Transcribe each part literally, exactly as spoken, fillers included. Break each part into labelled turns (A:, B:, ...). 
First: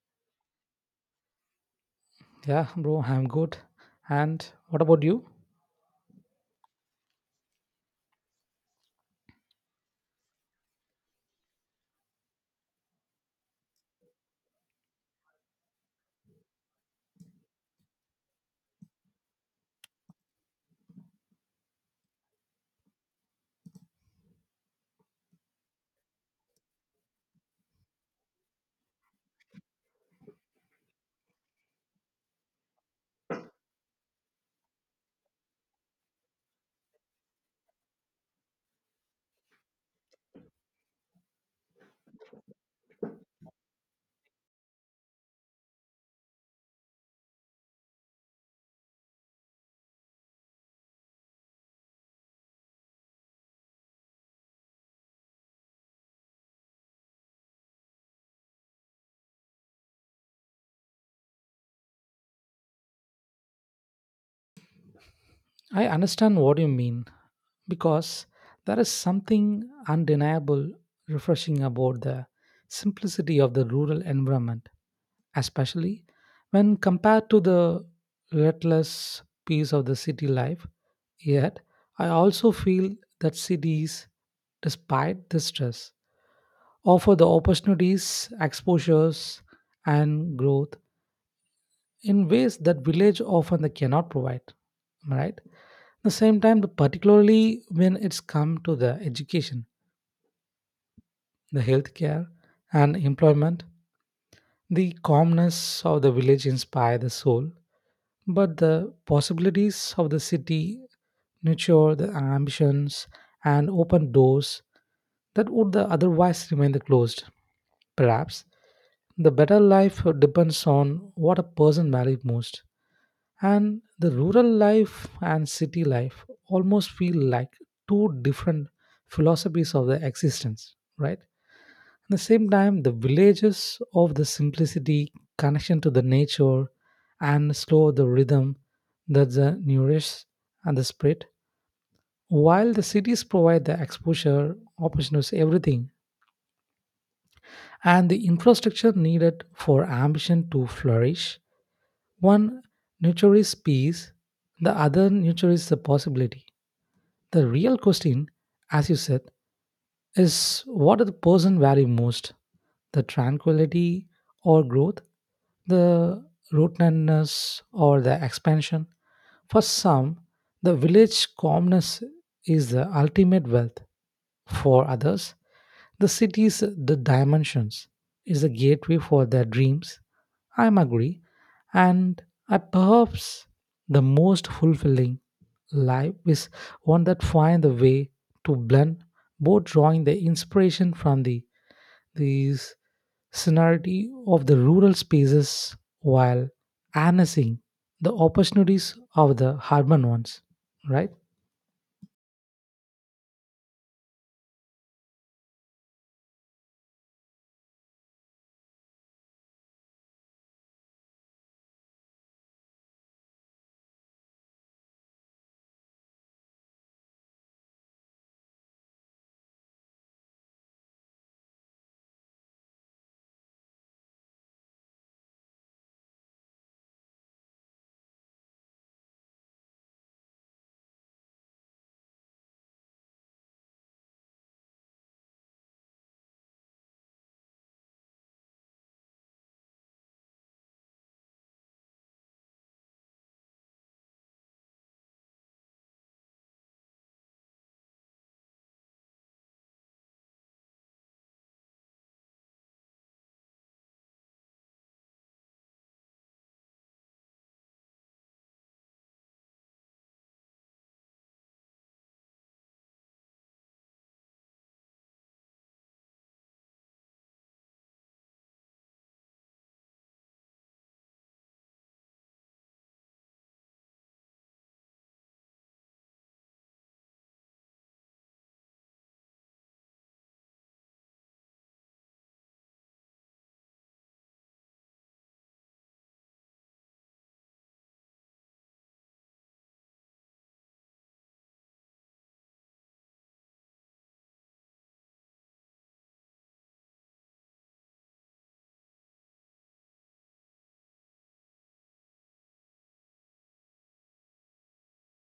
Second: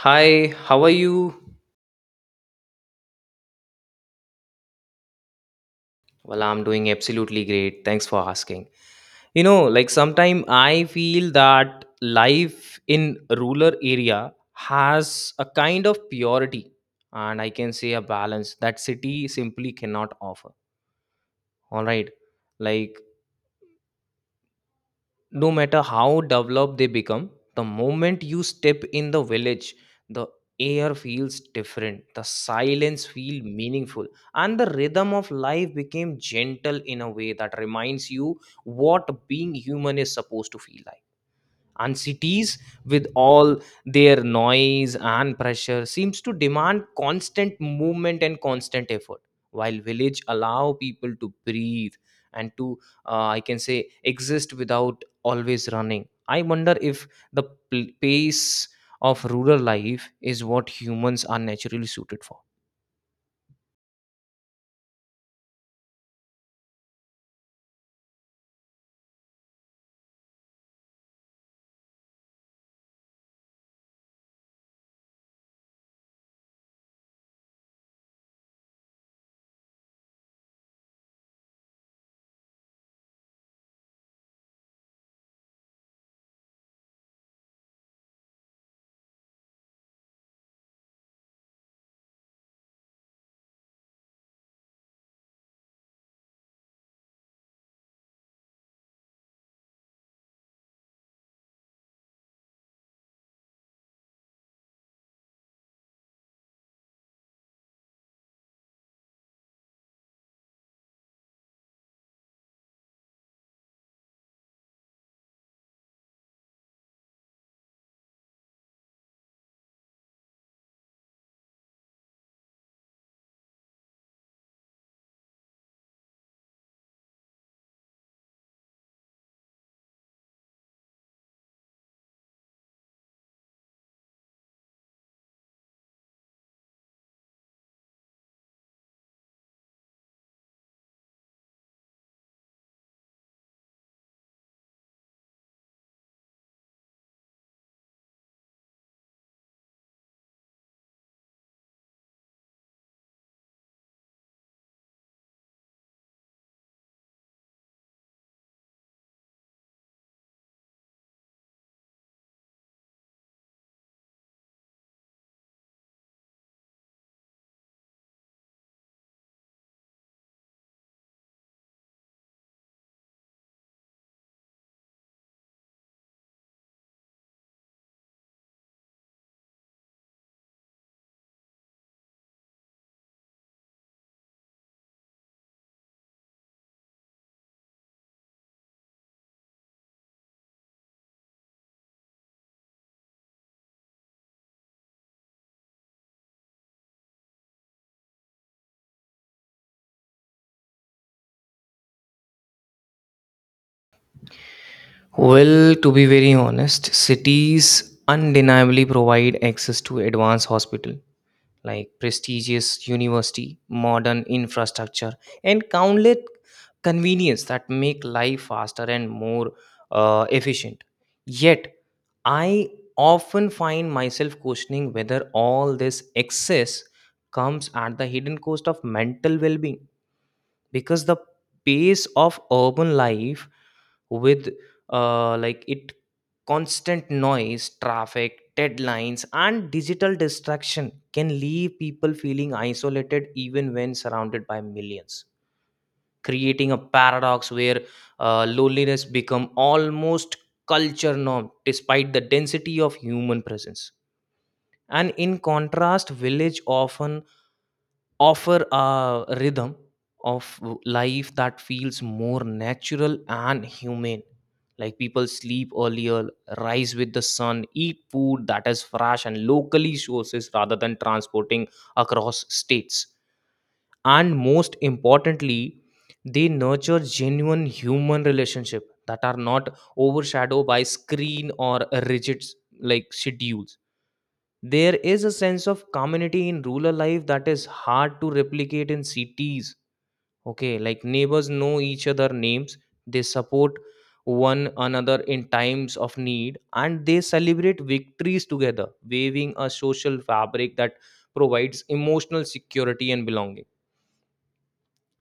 A: Hi, how are you?
B: Yeah, bro, I'm good. And what about you?
A: Well, I'm doing absolutely great. Thanks for asking. You know, like sometimes I feel that life in rural area has a kind of purity, and I can say, a balance that city simply cannot offer. All right. Like no matter how developed they become, the moment you step in the village, the air feels different, the silence feels meaningful, and the rhythm of life became gentle in a way that reminds you what being human is supposed to feel like. And cities, with all their noise and pressure, seems to demand constant movement and constant effort, while village allow people to breathe, and to uh, I can say, exist without always running. I wonder if the pl- pace of rural life is what humans are naturally suited for.
B: I understand what you mean because there is something undeniable refreshing about the simplicity of the rural environment, especially when compared to the reckless pace of the city life. Yet, I also feel that cities, despite the stress, offer the opportunities, exposures, and growth in ways that village often they cannot provide, am I right? At the same time, the particularly when it's come to the education, the healthcare, and employment, the calmness of the village inspire the soul, but the possibilities of the city nurture the ambitions and open doors that would otherwise remain closed. Perhaps the better life depends on what a person values most, and the rural life and city life almost feel like two different philosophies of their existence, right? At the same time, the villages of the simplicity, connection to the nature, and slow the rhythm that the nourishes and the spirit, while the cities provide the exposure, opportunities, everything, and the infrastructure needed for ambition to flourish, one nurtures peace, the other nurtures the possibility. The real question, as you said, is what does the person value most? The tranquility or growth? The rootedness or the expansion? For some, the village calmness is the ultimate wealth. For others, the cities, the dimensions, is a gateway for their dreams. I am agree, and I perhaps the most fulfilling life is one that finds the way to blend both, drawing the inspiration from the these scenery of the rural spaces while harnessing the opportunities of the urban ones. Right?
A: Well, to be very honest, cities undeniably provide access to advanced hospital, like prestigious university, modern infrastructure, and countless convenience that make life faster and more uh, efficient. Yet, I often find myself questioning whether all this excess comes at the hidden cost of mental well being, because the pace of urban life, with uh, like it constant noise, traffic, deadlines and digital distraction, can leave people feeling isolated even when surrounded by millions, creating a paradox where uh, loneliness become almost culture norm despite the density of human presence. And in contrast, village often offer a rhythm of life that feels more natural and humane. Like people sleep earlier, rise with the sun, eat food that is fresh and locally sources rather than transporting across states, and most importantly, they nurture genuine human relationship that are not overshadowed by screen or rigid like schedules. There is a sense of community in rural life that is hard to replicate in cities. Okay, like neighbors know each other names, they support one another in times of need, and they celebrate victories together, waving a social fabric that provides emotional security and belonging.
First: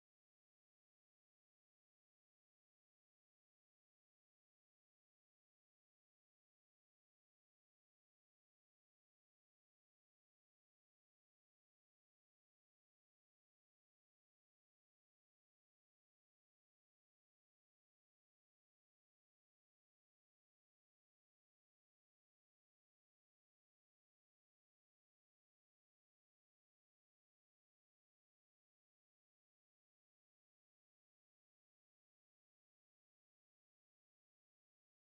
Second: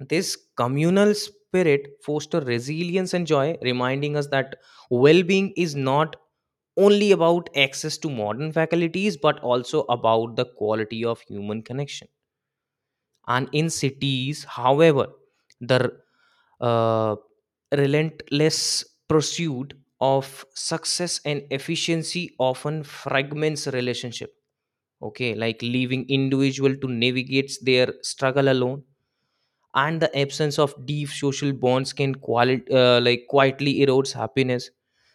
A: This communal spirit foster resilience and joy, reminding us that well-being is not only about access to modern facilities, but also about the quality of human connection. And in cities, however, the uh, relentless pursuit of success and efficiency often fragments relationship. Okay, like leaving individual to navigate their struggle alone, and the absence of deep social bonds can quali- uh, like quietly erodes happiness.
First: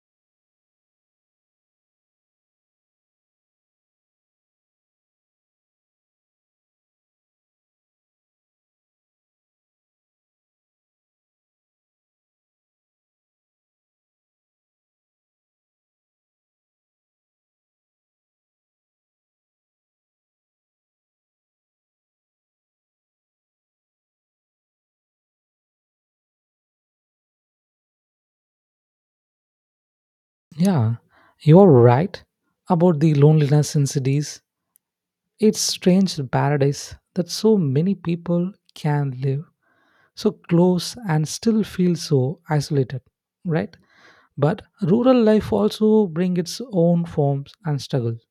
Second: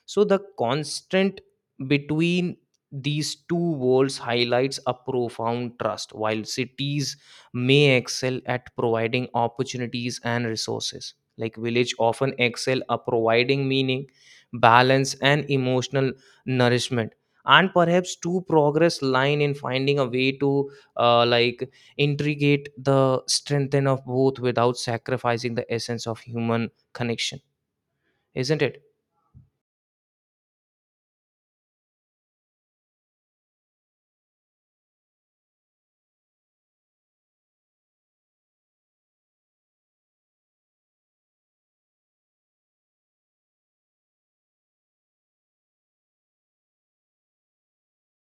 A: So the constant between these two worlds highlights a profound trust, while cities may excel at providing opportunities and resources, like village often excel at providing meaning, balance and emotional nourishment. And perhaps two progress line in finding a way to uh, like integrate the strengthen of both without sacrificing the essence of human connection, isn't it?
B: Yeah, you're right about the loneliness in cities. It's strange paradise that so many people can live so close and still feel so isolated, right? But rural life also bring its own forms and struggles,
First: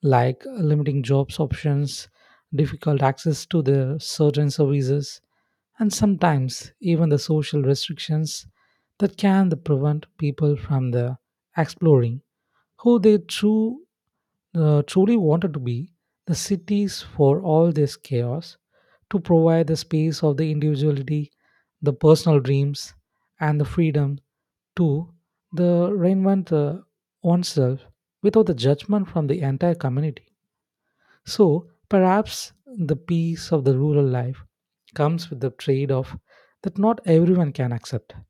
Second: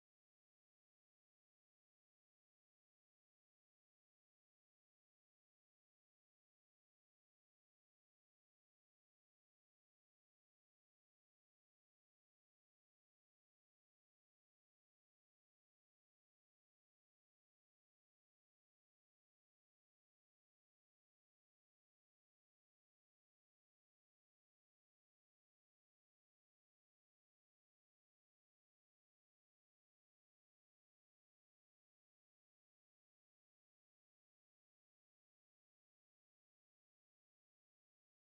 B: like limiting jobs options, difficult access to the certain services, and sometimes even the social restrictions that can prevent people from the exploring who they true uh, truly wanted to be. The cities for all this chaos to provide the space of the individuality, the personal dreams, and the freedom to the reinvent uh, oneself without the judgment from the entire community. So perhaps the peace of the rural life comes with the trade-off that not everyone can accept. At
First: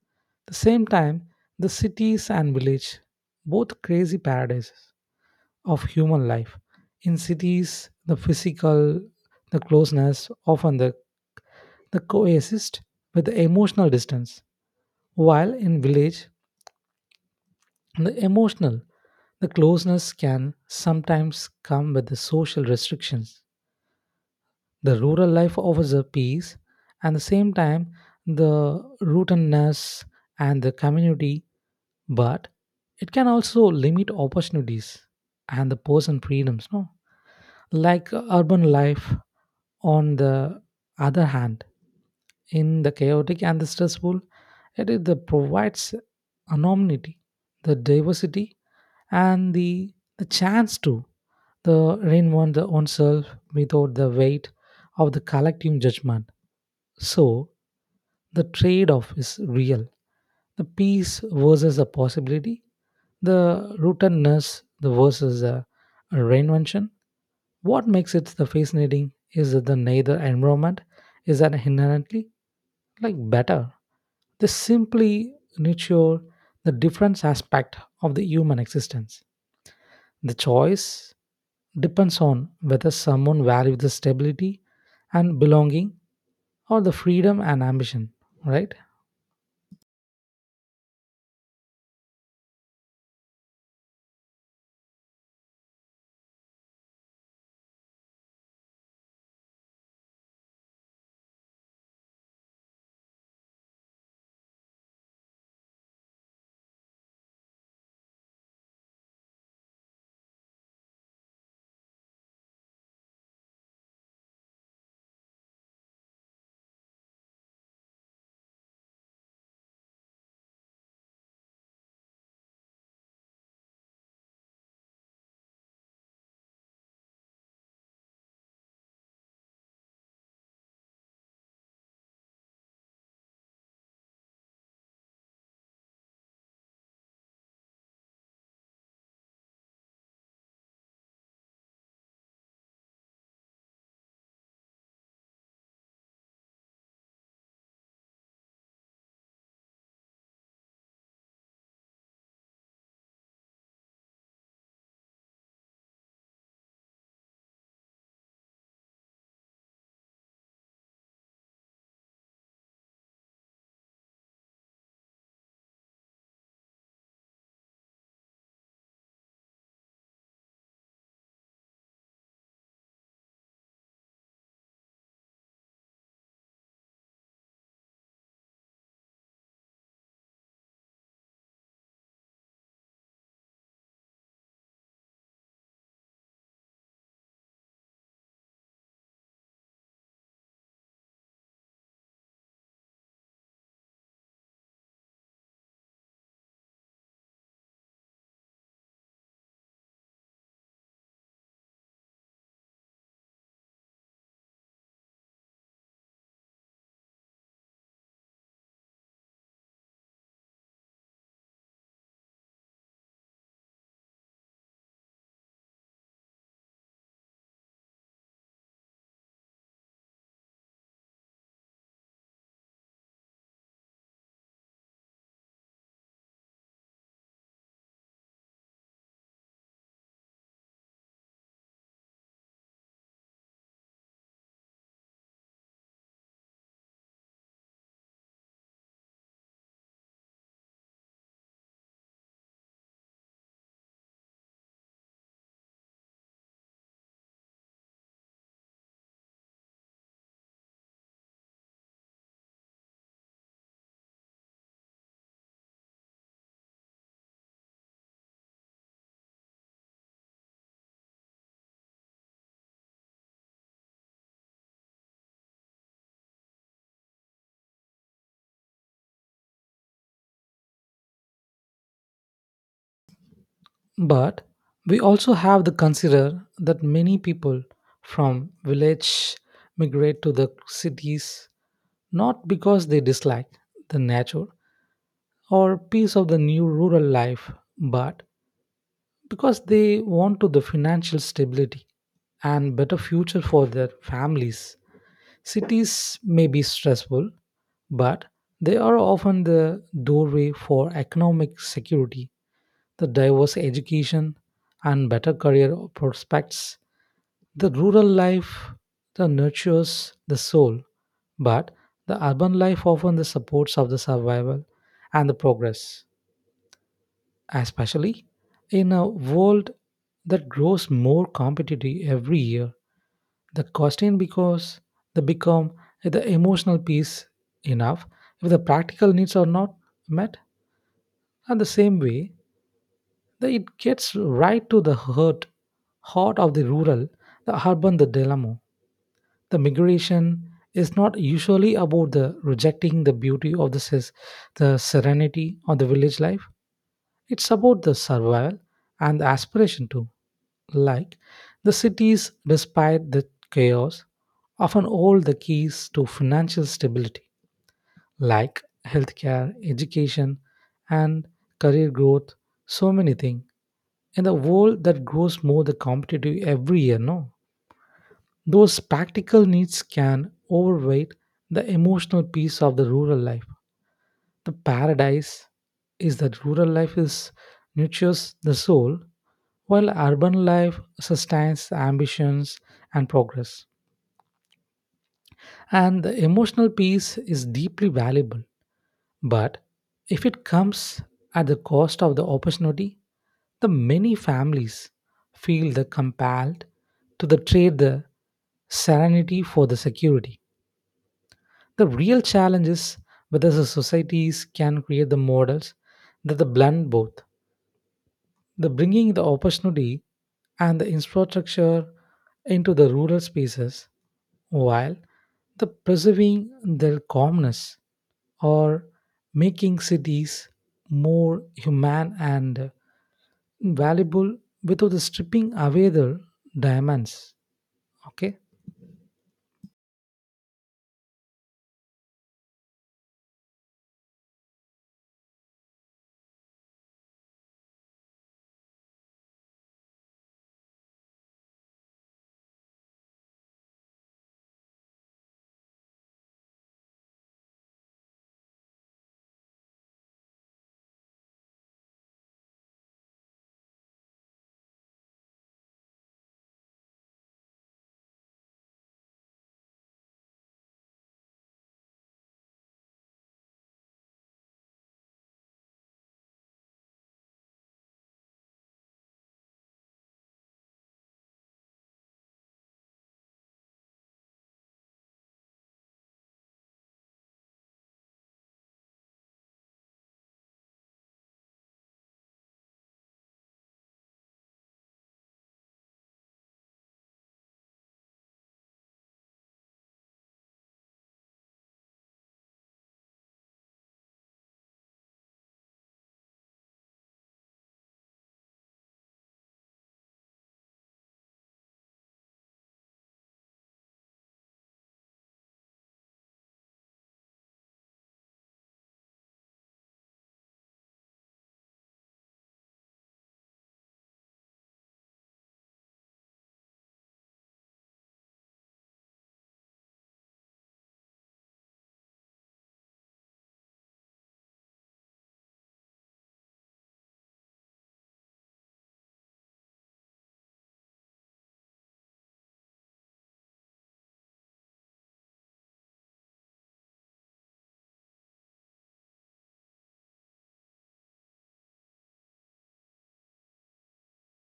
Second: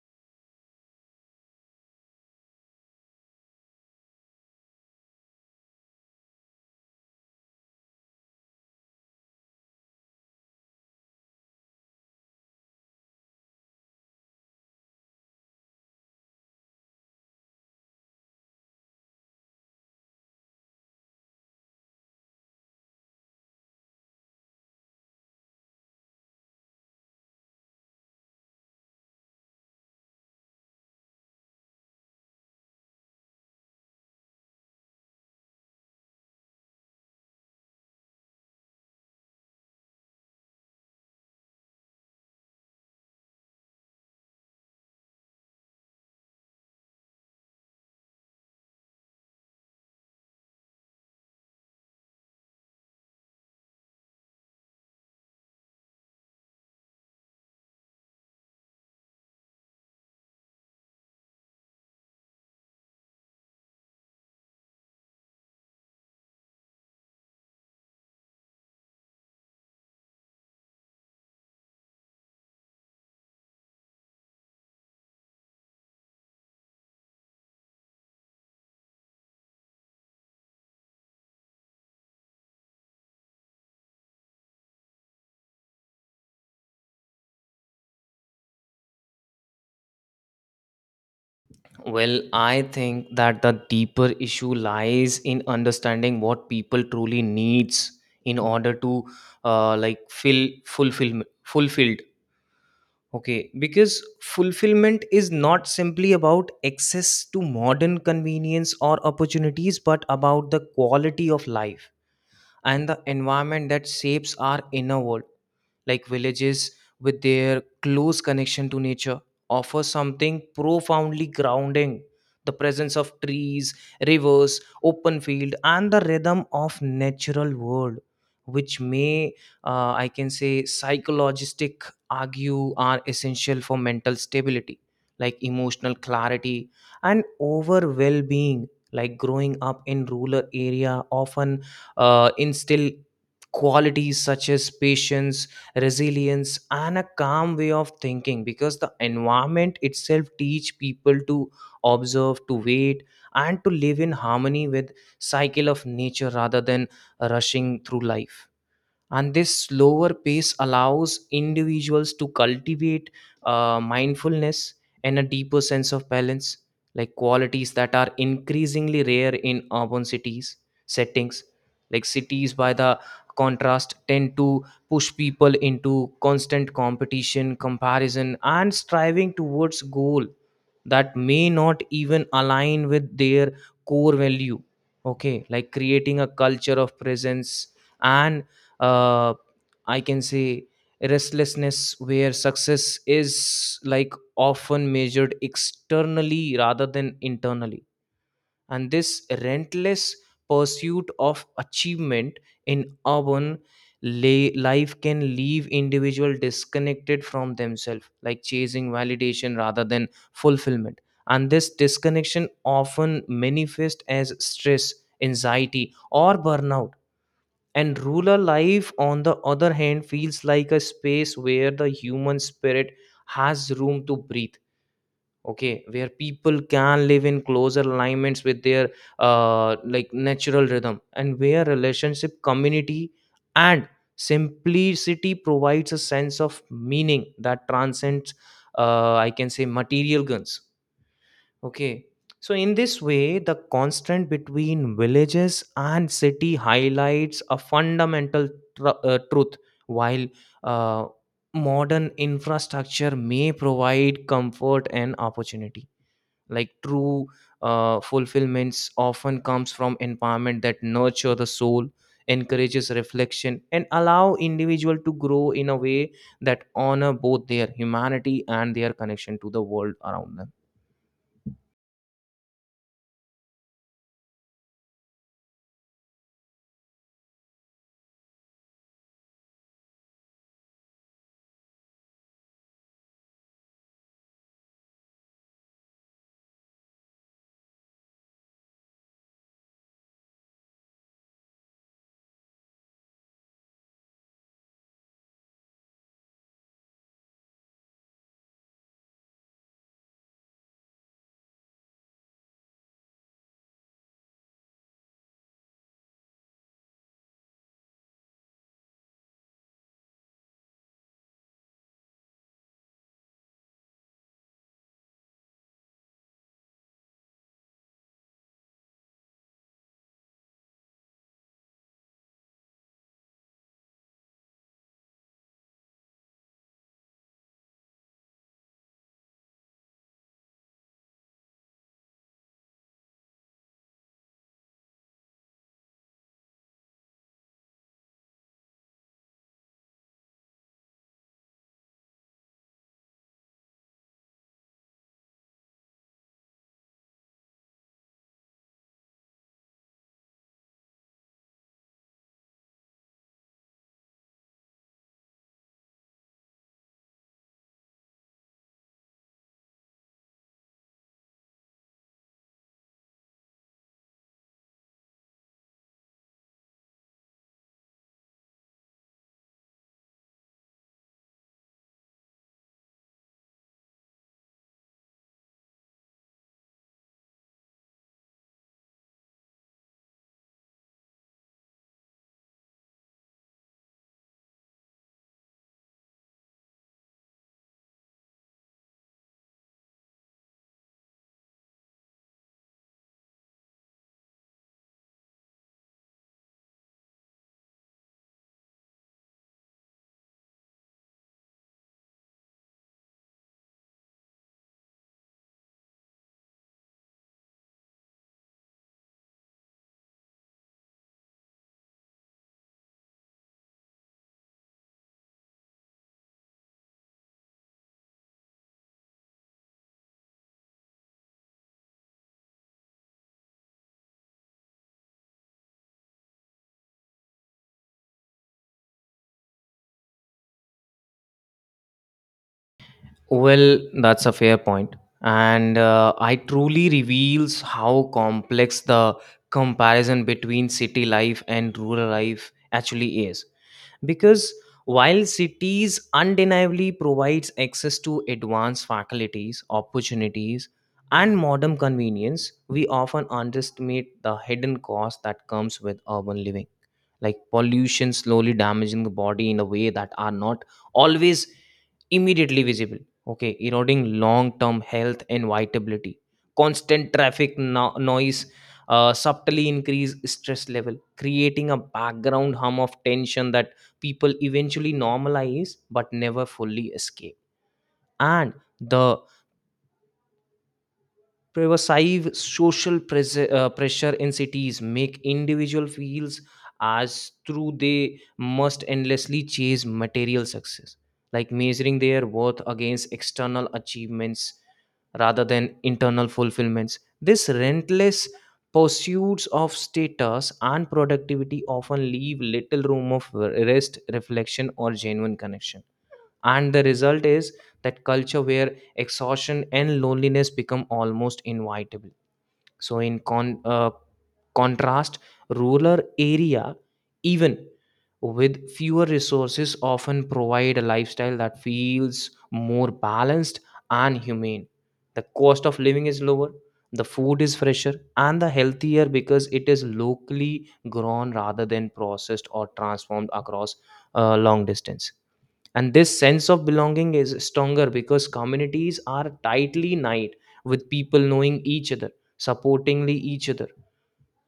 B: the same time, the cities and village both crazy paradises of human life. In cities, the physical, the closeness, often the, the coexist with the emotional distance. While in village, the emotional, the closeness can sometimes come with the social restrictions. The rural life offers a peace, and the same time, the rootedness and the community, but it can also limit opportunities and the person freedoms. No, like uh, urban life, on the other hand, in the chaotic and the stressful, it is the provides anonymity, the diversity, and the, the chance to the reinvent the own self without the weight of the collective judgment. So the trade-off is real. The peace versus the possibility, the rootedness the versus the reinvention. What makes it the fascinating is that the neither environment is an inherently like better. They simply nurture the different aspect of the human existence. The choice depends on whether someone values the stability and belonging or the freedom and ambition, right?
A: Well, I think that the deeper issue lies in understanding what people truly needs in order to uh, like fill fulfill fulfilled. Okay, because fulfillment is not simply about access to modern convenience or opportunities, but about the quality of life and the environment that shapes our inner world. Like villages, with their close connection to nature, offer something profoundly grounding. The presence of trees, rivers, open field, and the rhythm of natural world, which may uh, I can say psychologistic argue are essential for mental stability, like emotional clarity and over well-being. Like growing up in rural area often uh, instill qualities such as patience, resilience and a calm way of thinking, because the environment itself teach people to observe, to wait, and to live in harmony with cycle of nature rather than rushing through life. And this slower pace allows individuals to cultivate uh, mindfulness and a deeper sense of balance, like qualities that are increasingly rare in urban cities settings. Like cities, by the contrast, tend to push people into constant competition, comparison and striving towards goal that may not even align with their core value. Okay, like creating a culture of presence and uh, I can say restlessness, where success is like often measured externally rather than internally. And this relentless pursuit of achievement in urban lay life can leave individual disconnected from themselves, like chasing validation rather than fulfillment. And this disconnection often manifests as stress, anxiety, or burnout. And rural life, on the other hand, feels like a space where the human spirit has room to breathe. Okay, where people can live in closer alignments with their uh, like natural rhythm, and where relationship, community, and simplicity provides a sense of meaning that transcends, uh, I can say, material guns. Okay. So, in this way, the constant between villages and city highlights a fundamental tr- uh, truth. While uh, modern infrastructure may provide comfort and opportunity, like true uh, fulfillments often comes from environment that nurture the soul, encourages reflection, and allow individual to grow in a way that honor both their humanity and their connection to the world around them.
B: But we also have to consider that many people from village migrate to the cities not because they dislike the nature or piece of the new rural life, but because they want to the financial stability and better future for their families. Cities may be stressful, but they are often the doorway for economic security, the diverse education, and better career prospects. The rural life that nurtures the soul, but the urban life often the supports of the survival and the progress, especially in a world that grows more competitive every year. The question because they become the emotional piece enough if the practical needs are not met, and the same way that it gets right to the hurt heart of the rural the urban the dilemma. The migration is not usually about the rejecting the beauty of the, ses- the serenity of the village life. It's about the survival and the aspiration too, like the cities, despite the chaos, often hold the keys to financial stability, like healthcare, education, and career growth. So many things in the world that grows more the competitive every year. No, those practical needs can overweight the emotional piece of the rural life. The paradise is that rural life is nurtures the soul while urban life sustains ambitions and progress. And the emotional peace is deeply valuable. But if it comes at the cost of the opportunity, the many families feel the compelled to the trade the serenity for the security. The real challenge is whether the societies can create the models that the blend both, the bringing the opportunity and the infrastructure into the rural spaces while the preserving their calmness, or making cities more human and valuable without the stripping away their diamonds, okay?
A: Well, that's a fair point. And uh, I truly reveals how complex the comparison between city life and rural life actually is. Because while cities undeniably provides access to advanced faculties, opportunities, and modern convenience, we often underestimate the hidden cost that comes with urban living, like pollution slowly damaging the body in a way that are not always immediately visible. Okay, eroding long term health and vitality, constant traffic, no- noise uh, subtly increase stress level, creating a background hum of tension that people eventually normalize but never fully escape. And the pervasive social pres- uh, pressure in cities make individual feels as through they must endlessly chase material success, like measuring their worth against external achievements rather than internal fulfillments. This relentless pursuits of status and productivity often leave little room of rest, reflection or genuine connection. And the result is that culture where exhaustion and loneliness become almost inevitable. So in con- uh, contrast, rural area, even with fewer resources, often provide a lifestyle that feels more balanced and humane. The cost of living is lower, the food is fresher and the healthier because it is locally grown rather than processed or transformed across uh, long distance. And this sense of belonging is stronger because communities are tightly knit, with people knowing each other, supportingly each other,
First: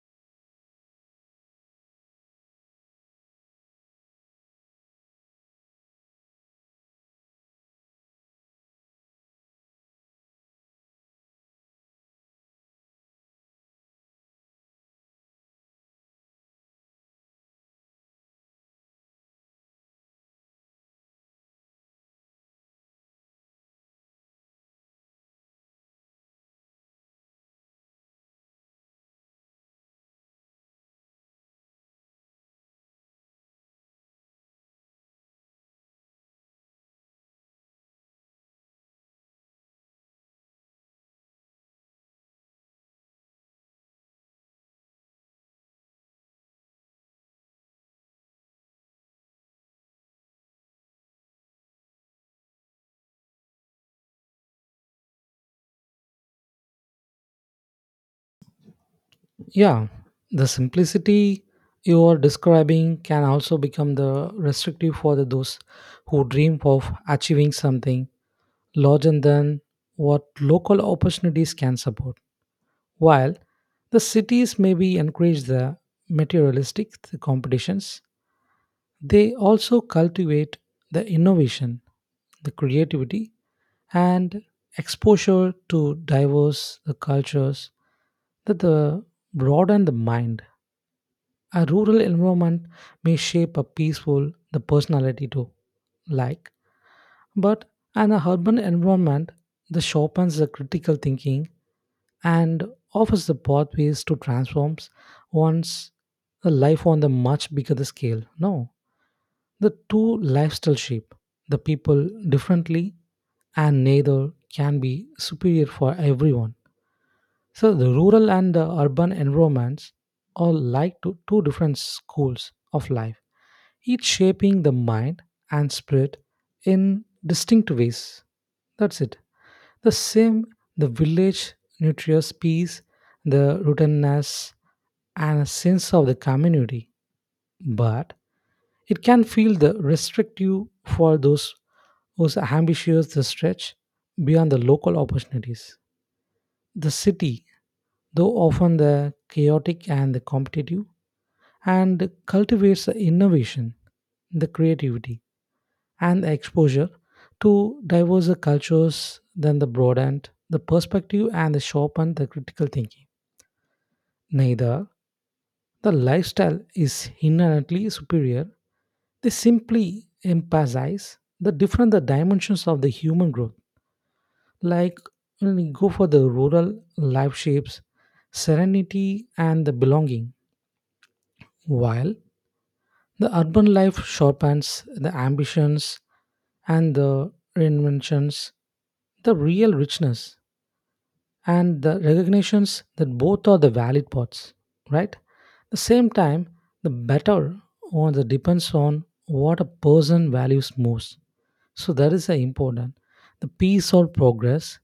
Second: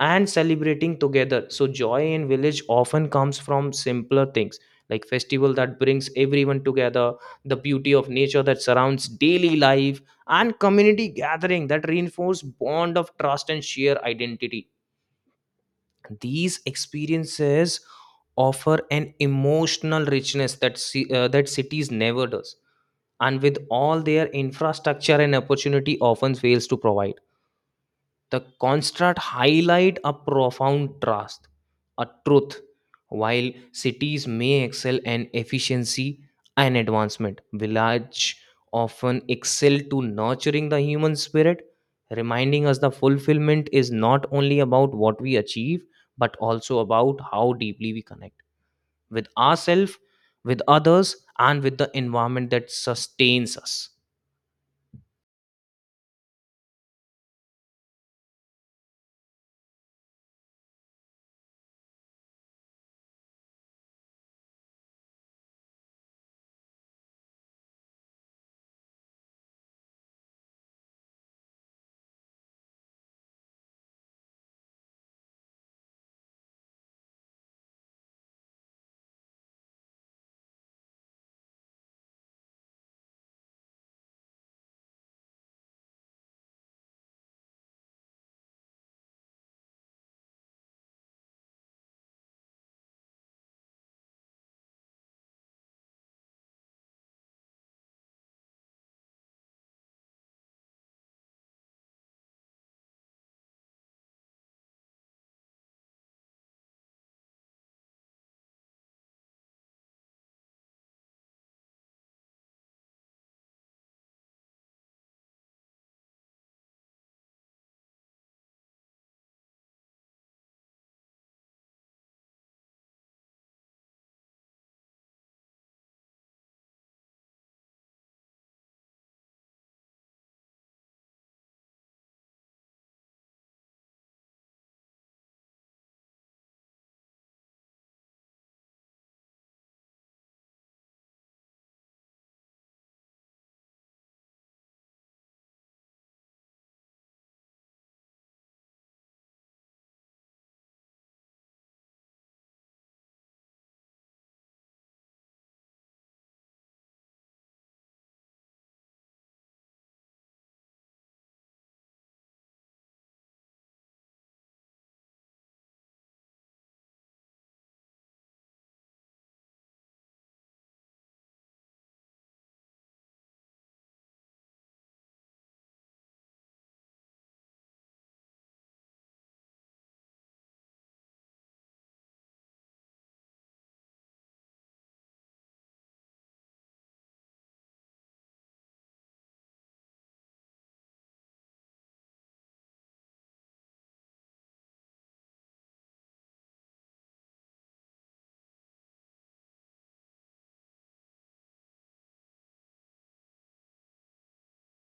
A: and celebrating together. So joy in village often comes from simpler things, like festival that brings everyone together, the beauty of nature that surrounds daily life, and community gathering that reinforce bond of trust and shared identity. These experiences offer an emotional richness that ci- uh, that cities never does, and with all their infrastructure and opportunity often fails to provide. The construct highlight a profound trust, a truth, while cities may excel in efficiency and advancement, village often excel to nurturing the human spirit, reminding us the fulfillment is not only about what we achieve, but also about how deeply we connect with ourselves, with others, and with the environment that sustains us.
B: Yeah, the simplicity you are describing can also become the restrictive for the, those who dream of achieving something larger than what local opportunities can support. While the cities maybe encourage the materialistic competitions, they also cultivate the innovation, the creativity, and exposure to diverse the cultures that the broaden the mind. A rural environment may shape a peaceful the personality too. Like but in an urban environment, this sharpens the critical thinking and offers the pathways to transform one's life on the much bigger scale. No, the two lifestyle shape the people differently, and neither can be superior for everyone. So the rural and the urban environments are like two, two different schools of life, each shaping the mind and spirit in distinct ways. That's it. The same, the village nurtures peace, the rootedness, and a sense of the community. But it can feel the restrictive for those whose ambitions the stretch beyond the local opportunities. The city, though often the chaotic and the competitive, and cultivates the innovation, the creativity, and the exposure to diverse cultures then the broadened the perspective and the sharpened the critical thinking. Neither the lifestyle is inherently superior. They simply emphasize the different the dimensions of the human growth. Like when we go for the rural life shapes, serenity and the belonging, while the urban life sharpens the ambitions and the reinventions, the real richness and the recognitions that both are the valid parts, right? The same time, the better or the depends on what a person values most. So that is the important. The peace or progress,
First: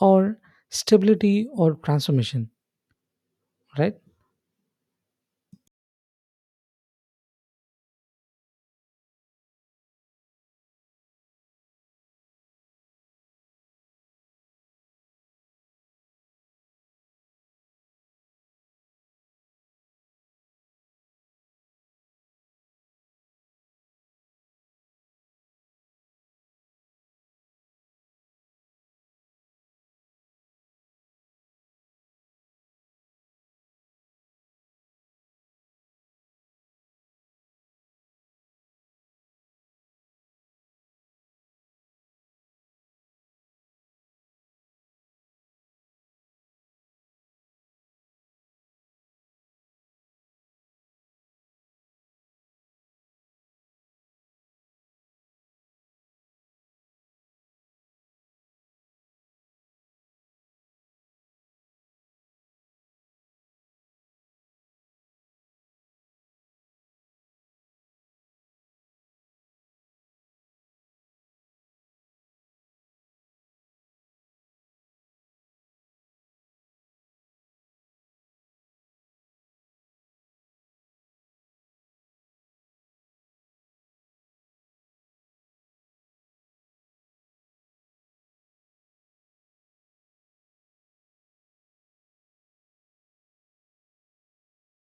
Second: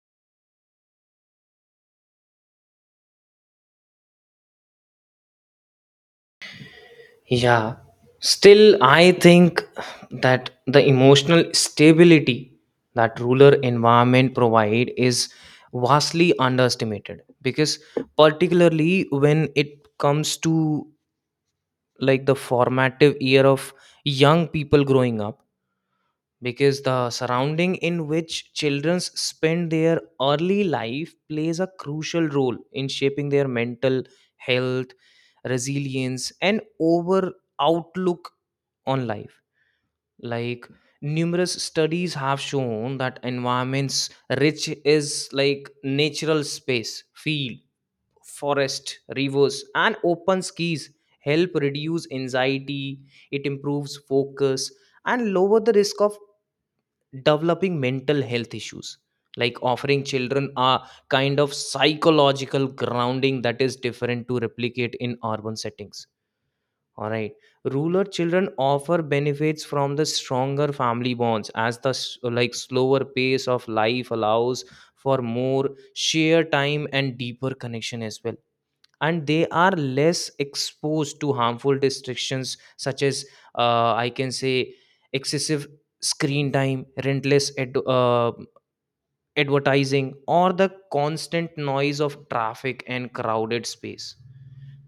B: or stability or transformation, right?
A: Yeah. Still, I think that the emotional stability that rural environment provide is vastly underestimated, because particularly when it comes to like the formative year of young people growing up, because the surrounding in which children spend their early life plays a crucial role in shaping their mental health, resilience and over outlook on life. Like numerous studies have shown that environments rich is like natural space, field, forest, rivers and open skies, help reduce anxiety, it improves focus and lower the risk of developing mental health issues, like offering children a kind of psychological grounding that is different to replicate in urban settings. All right. Rural children offer benefits from the stronger family bonds, as the s- like slower pace of life allows for more sheer time and deeper connection as well. And they are less exposed to harmful distractions such as uh, I can say excessive screen time, relentless ad- uh, advertising, or the constant noise of traffic and crowded space.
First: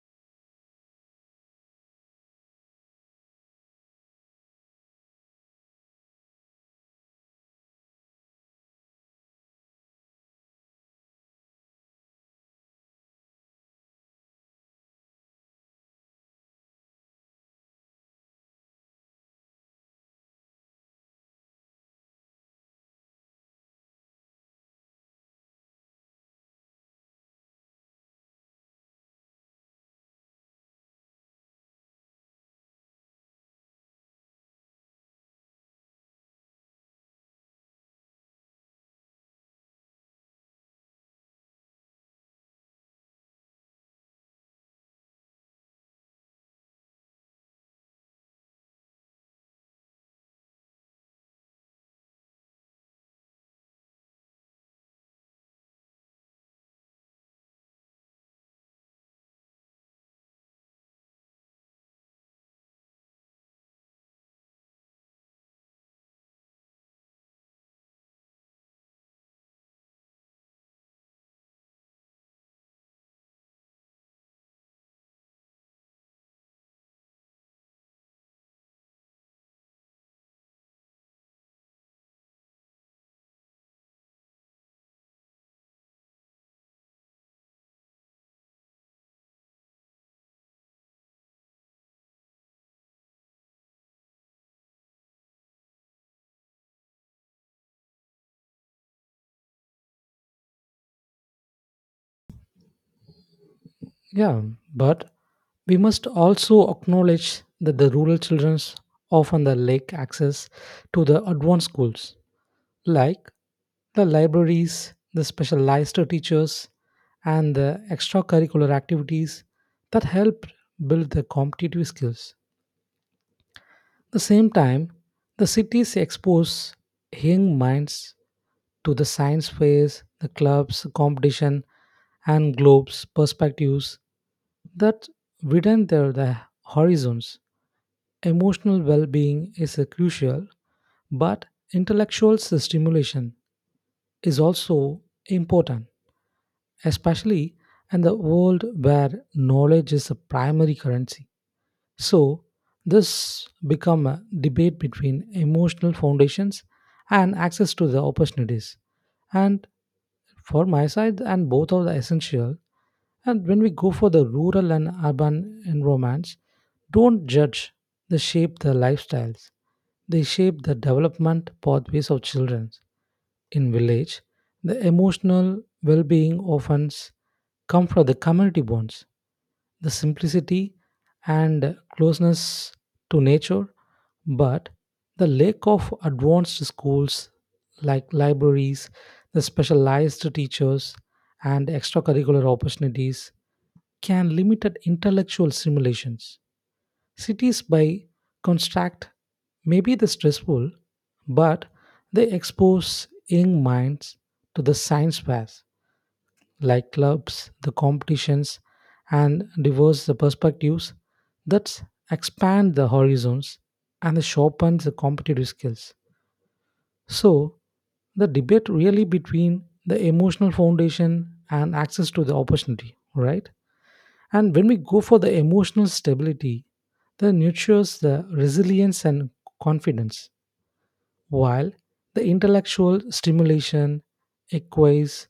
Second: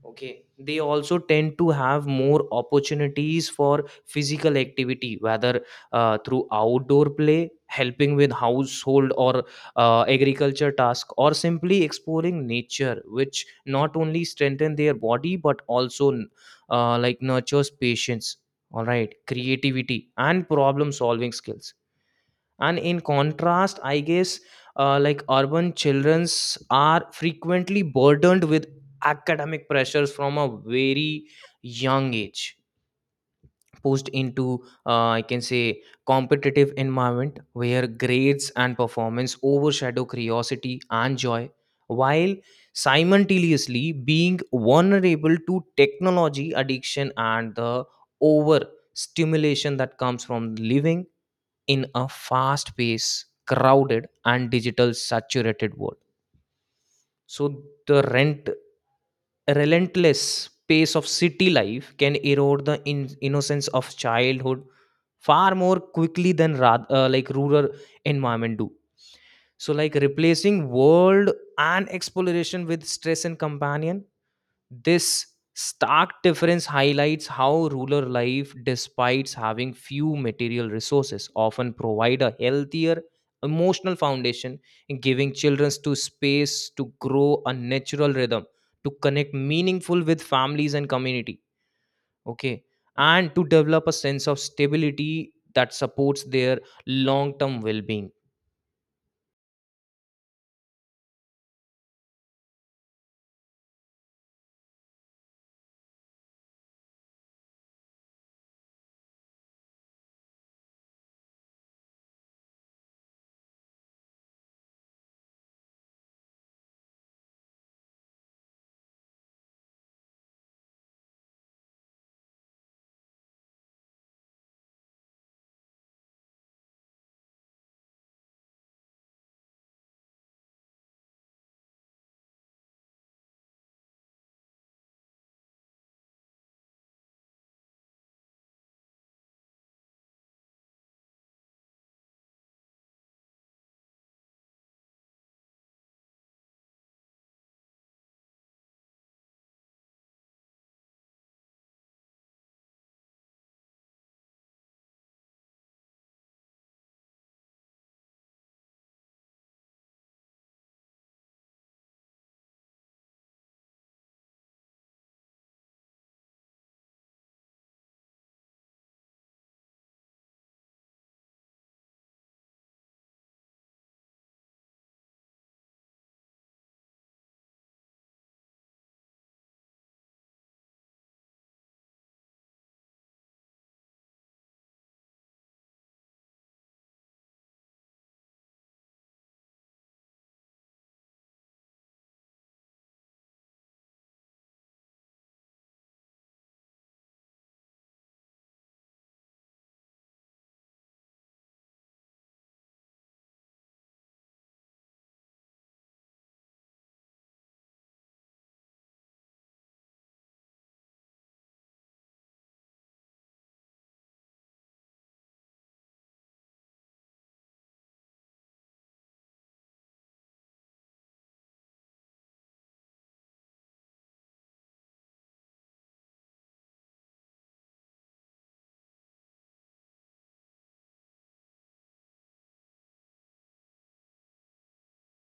A: Okay, they also tend to have more opportunities for physical activity, whether uh, through outdoor play, helping with household or uh, agriculture task, or simply exploring nature, which not only strengthen their body but also uh, like nurtures patience. All right, creativity and problem solving skills. And in contrast, I guess uh, like urban childrens are frequently burdened with academic pressures from a very young age, pushed into uh, I can say competitive environment where grades and performance overshadow curiosity and joy, while simultaneously being vulnerable to technology addiction and the over stimulation that comes from living in a fast paced, crowded, and digital saturated world. So, the rent, relentless pace of city life can erode the in- innocence of childhood far more quickly than ra- uh, like rural environment do, so like replacing world and exploration with stress and companion. This stark difference highlights how rural life, despite having few material resources, often provide a healthier emotional foundation, in giving children to space to grow a natural rhythm, to connect meaningful with families and community. Okay. And to develop a sense of stability that supports their long-term well-being.
B: Yeah, but we must also acknowledge that the rural children often the lack access to the advanced schools like the libraries, the specialized teachers, and the extracurricular activities that help build their competitive skills. At the same time, the cities expose young minds to the science fairs, the clubs, competition, and globes perspectives that widen their the horizons. Emotional well being is uh, crucial, but intellectual stimulation is also important, especially in the world where knowledge is a primary currency. So, this become a debate between emotional foundations and access to the opportunities. And for my side, and both are essential. And when we go for the rural and urban environments, don't judge. They shape the lifestyles. They shape the development pathways of children. In village, the emotional well-being often comes from the community bonds, the simplicity and closeness to nature, but the lack of advanced schools like libraries, the specialized teachers, and extracurricular opportunities can limit intellectual stimulations. Cities, by contract, may be the stressful, but they expose young minds to the science fairs like clubs, the competitions, and diverse the perspectives that expand the horizons and sharpen the competitive skills. So, the debate really between the emotional foundation and access to the opportunity, right? And when we go for the emotional stability, that nurtures the resilience and confidence while the intellectual stimulation equates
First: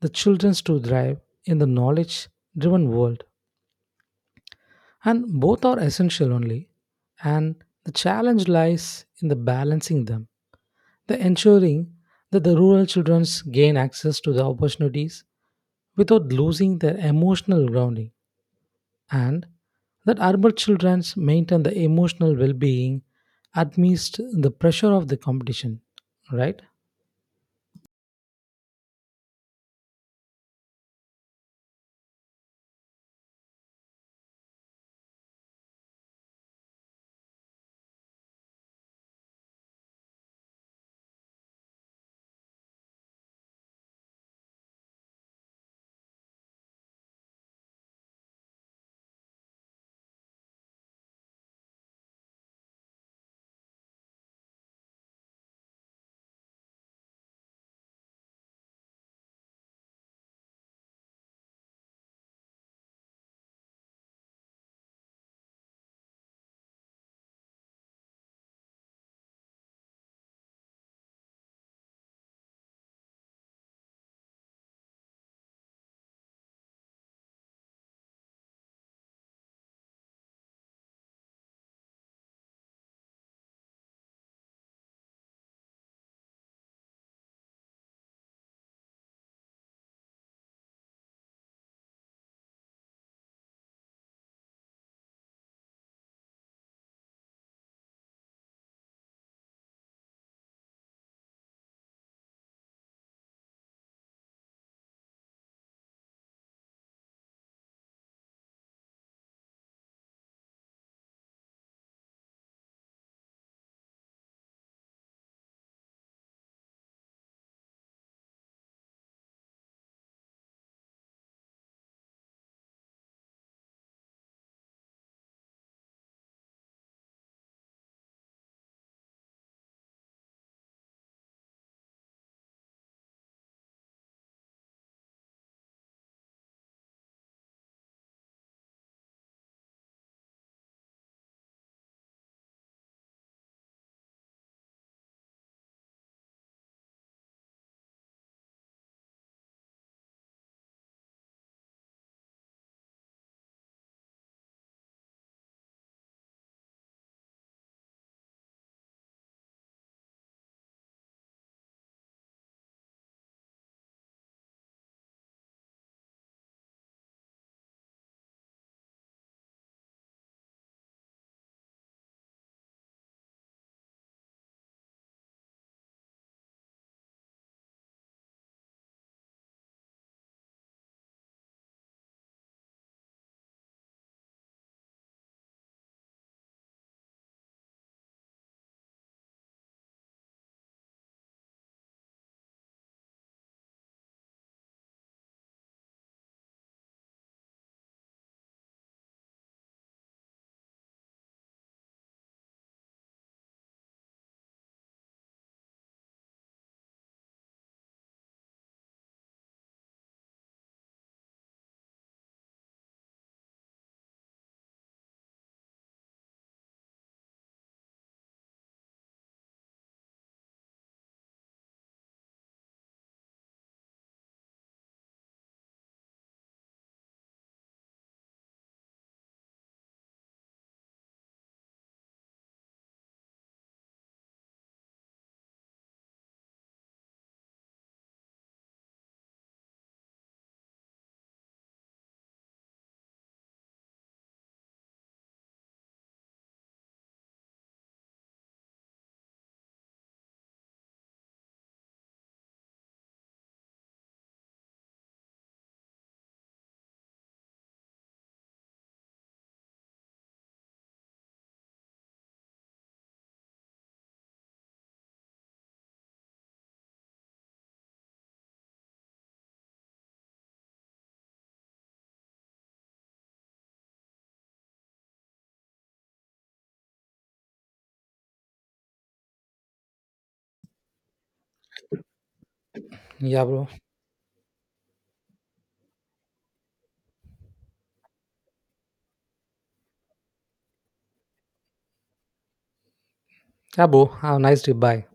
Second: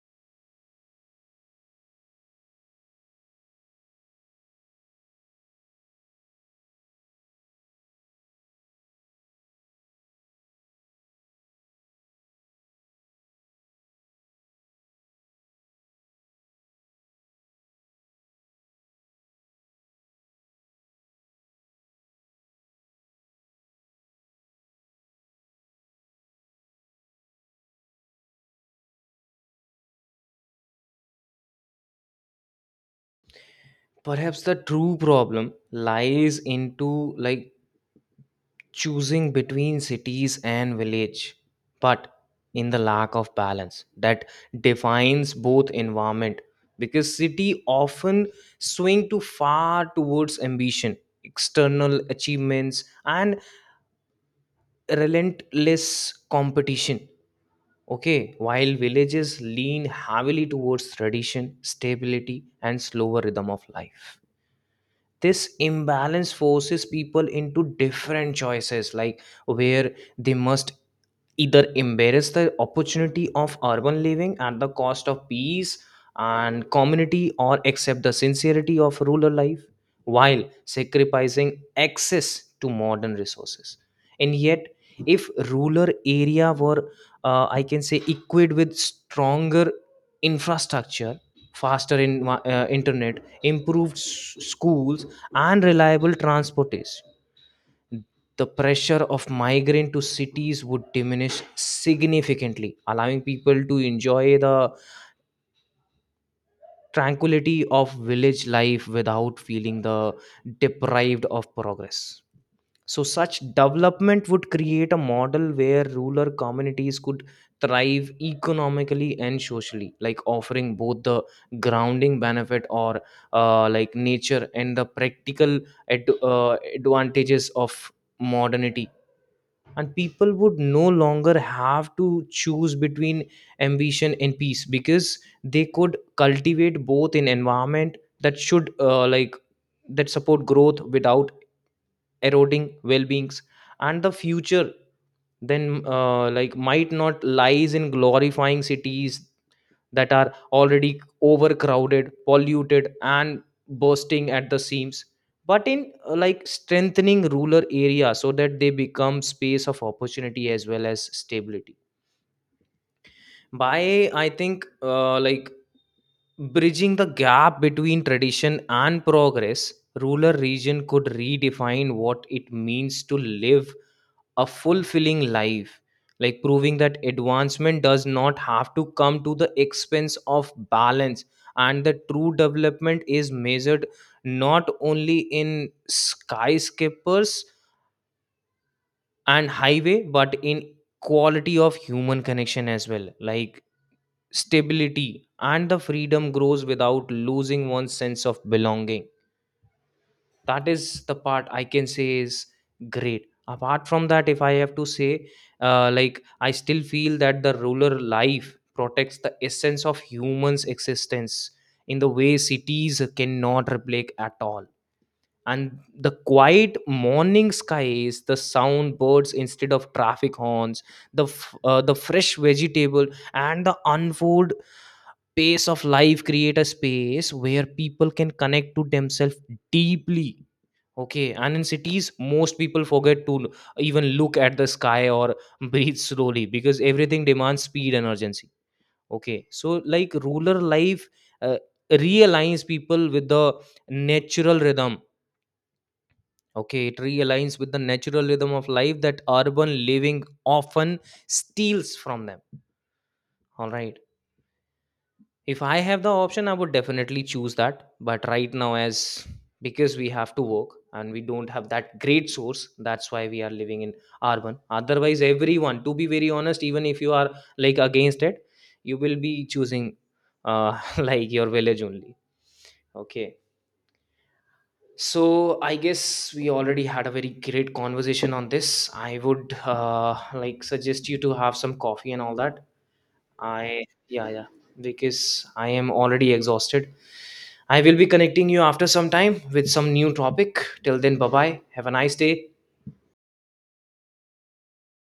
B: the children to thrive in the knowledge driven world. And both are essential only, and the challenge lies in the balancing them, the ensuring that the rural children gain access to the opportunities without losing their emotional grounding, and that urban children maintain the emotional well being amidst the pressure of the competition. Right?
A: Perhaps the true problem lies into like choosing between cities and village but in the lack of balance that defines both environment, because city often swing too far towards ambition, external achievements, and relentless competition. Okay. While villages lean heavily towards tradition, stability, and slower rhythm of life, this imbalance forces people into different choices, like where they must either embrace the opportunity of urban living at the cost of peace and community, or accept the sincerity of rural life while sacrificing access to modern resources. And yet, if rural area were uh, I can say equipped with stronger infrastructure, faster in, uh, internet, improved s- schools, and reliable transportation, the pressure of migrant to cities would diminish significantly, allowing people to enjoy the tranquility of village life without feeling the deprived of progress. So, such development would create a model where rural communities could thrive economically and socially, like offering both the grounding benefit or uh, like nature and the practical ad- uh, advantages of modernity. And people would no longer have to choose between ambition and peace, because they could cultivate both in environment that should uh, like that support growth without eroding well-beings. And the future then uh, like might not lies in glorifying cities that are already overcrowded, polluted, and bursting at the seams, but in uh, like strengthening rural areas so that they become space of opportunity as well as stability. By i think uh, like bridging the gap between tradition and progress, rural region could redefine what it means to live a fulfilling life, like proving that advancement does not have to come to the expense of balance, and the true development is measured not only in skyscrapers and highway, but in quality of human connection as well, like stability and the freedom grows without losing one's sense of belonging. That is the part I can say is great. Apart from that, if I have to say, uh, like I still feel that the rural life protects the essence of humans existence in the way cities cannot replicate at all. And the quiet morning skies, the sound birds instead of traffic horns, the f- uh, the fresh vegetable, and the unfold pace of life create a space where people can connect to themselves deeply. Okay, and in cities, most people forget to l- even look at the sky or breathe slowly, because everything demands speed and urgency. Okay, so like rural life uh, realigns people with the natural rhythm. Okay, it realigns with the natural rhythm of life that urban living often steals from them. All right. If I have the option, I would definitely choose that. But right now, as because we have to work and we don't have that great source, that's why we are living in urban. Otherwise, everyone, to be very honest, even if you are like against it, you will be choosing uh, like your village only. Okay. So I guess we already had a very great conversation on this. I would uh, like suggest you to have some coffee and all that.
B: Yeah, bro.
A: I yeah, yeah, because I am already exhausted. I will be connecting you after some time with some new topic. Till then, bye bye. Have a nice day.
B: Yeah, bro. Have a nice day. Bye.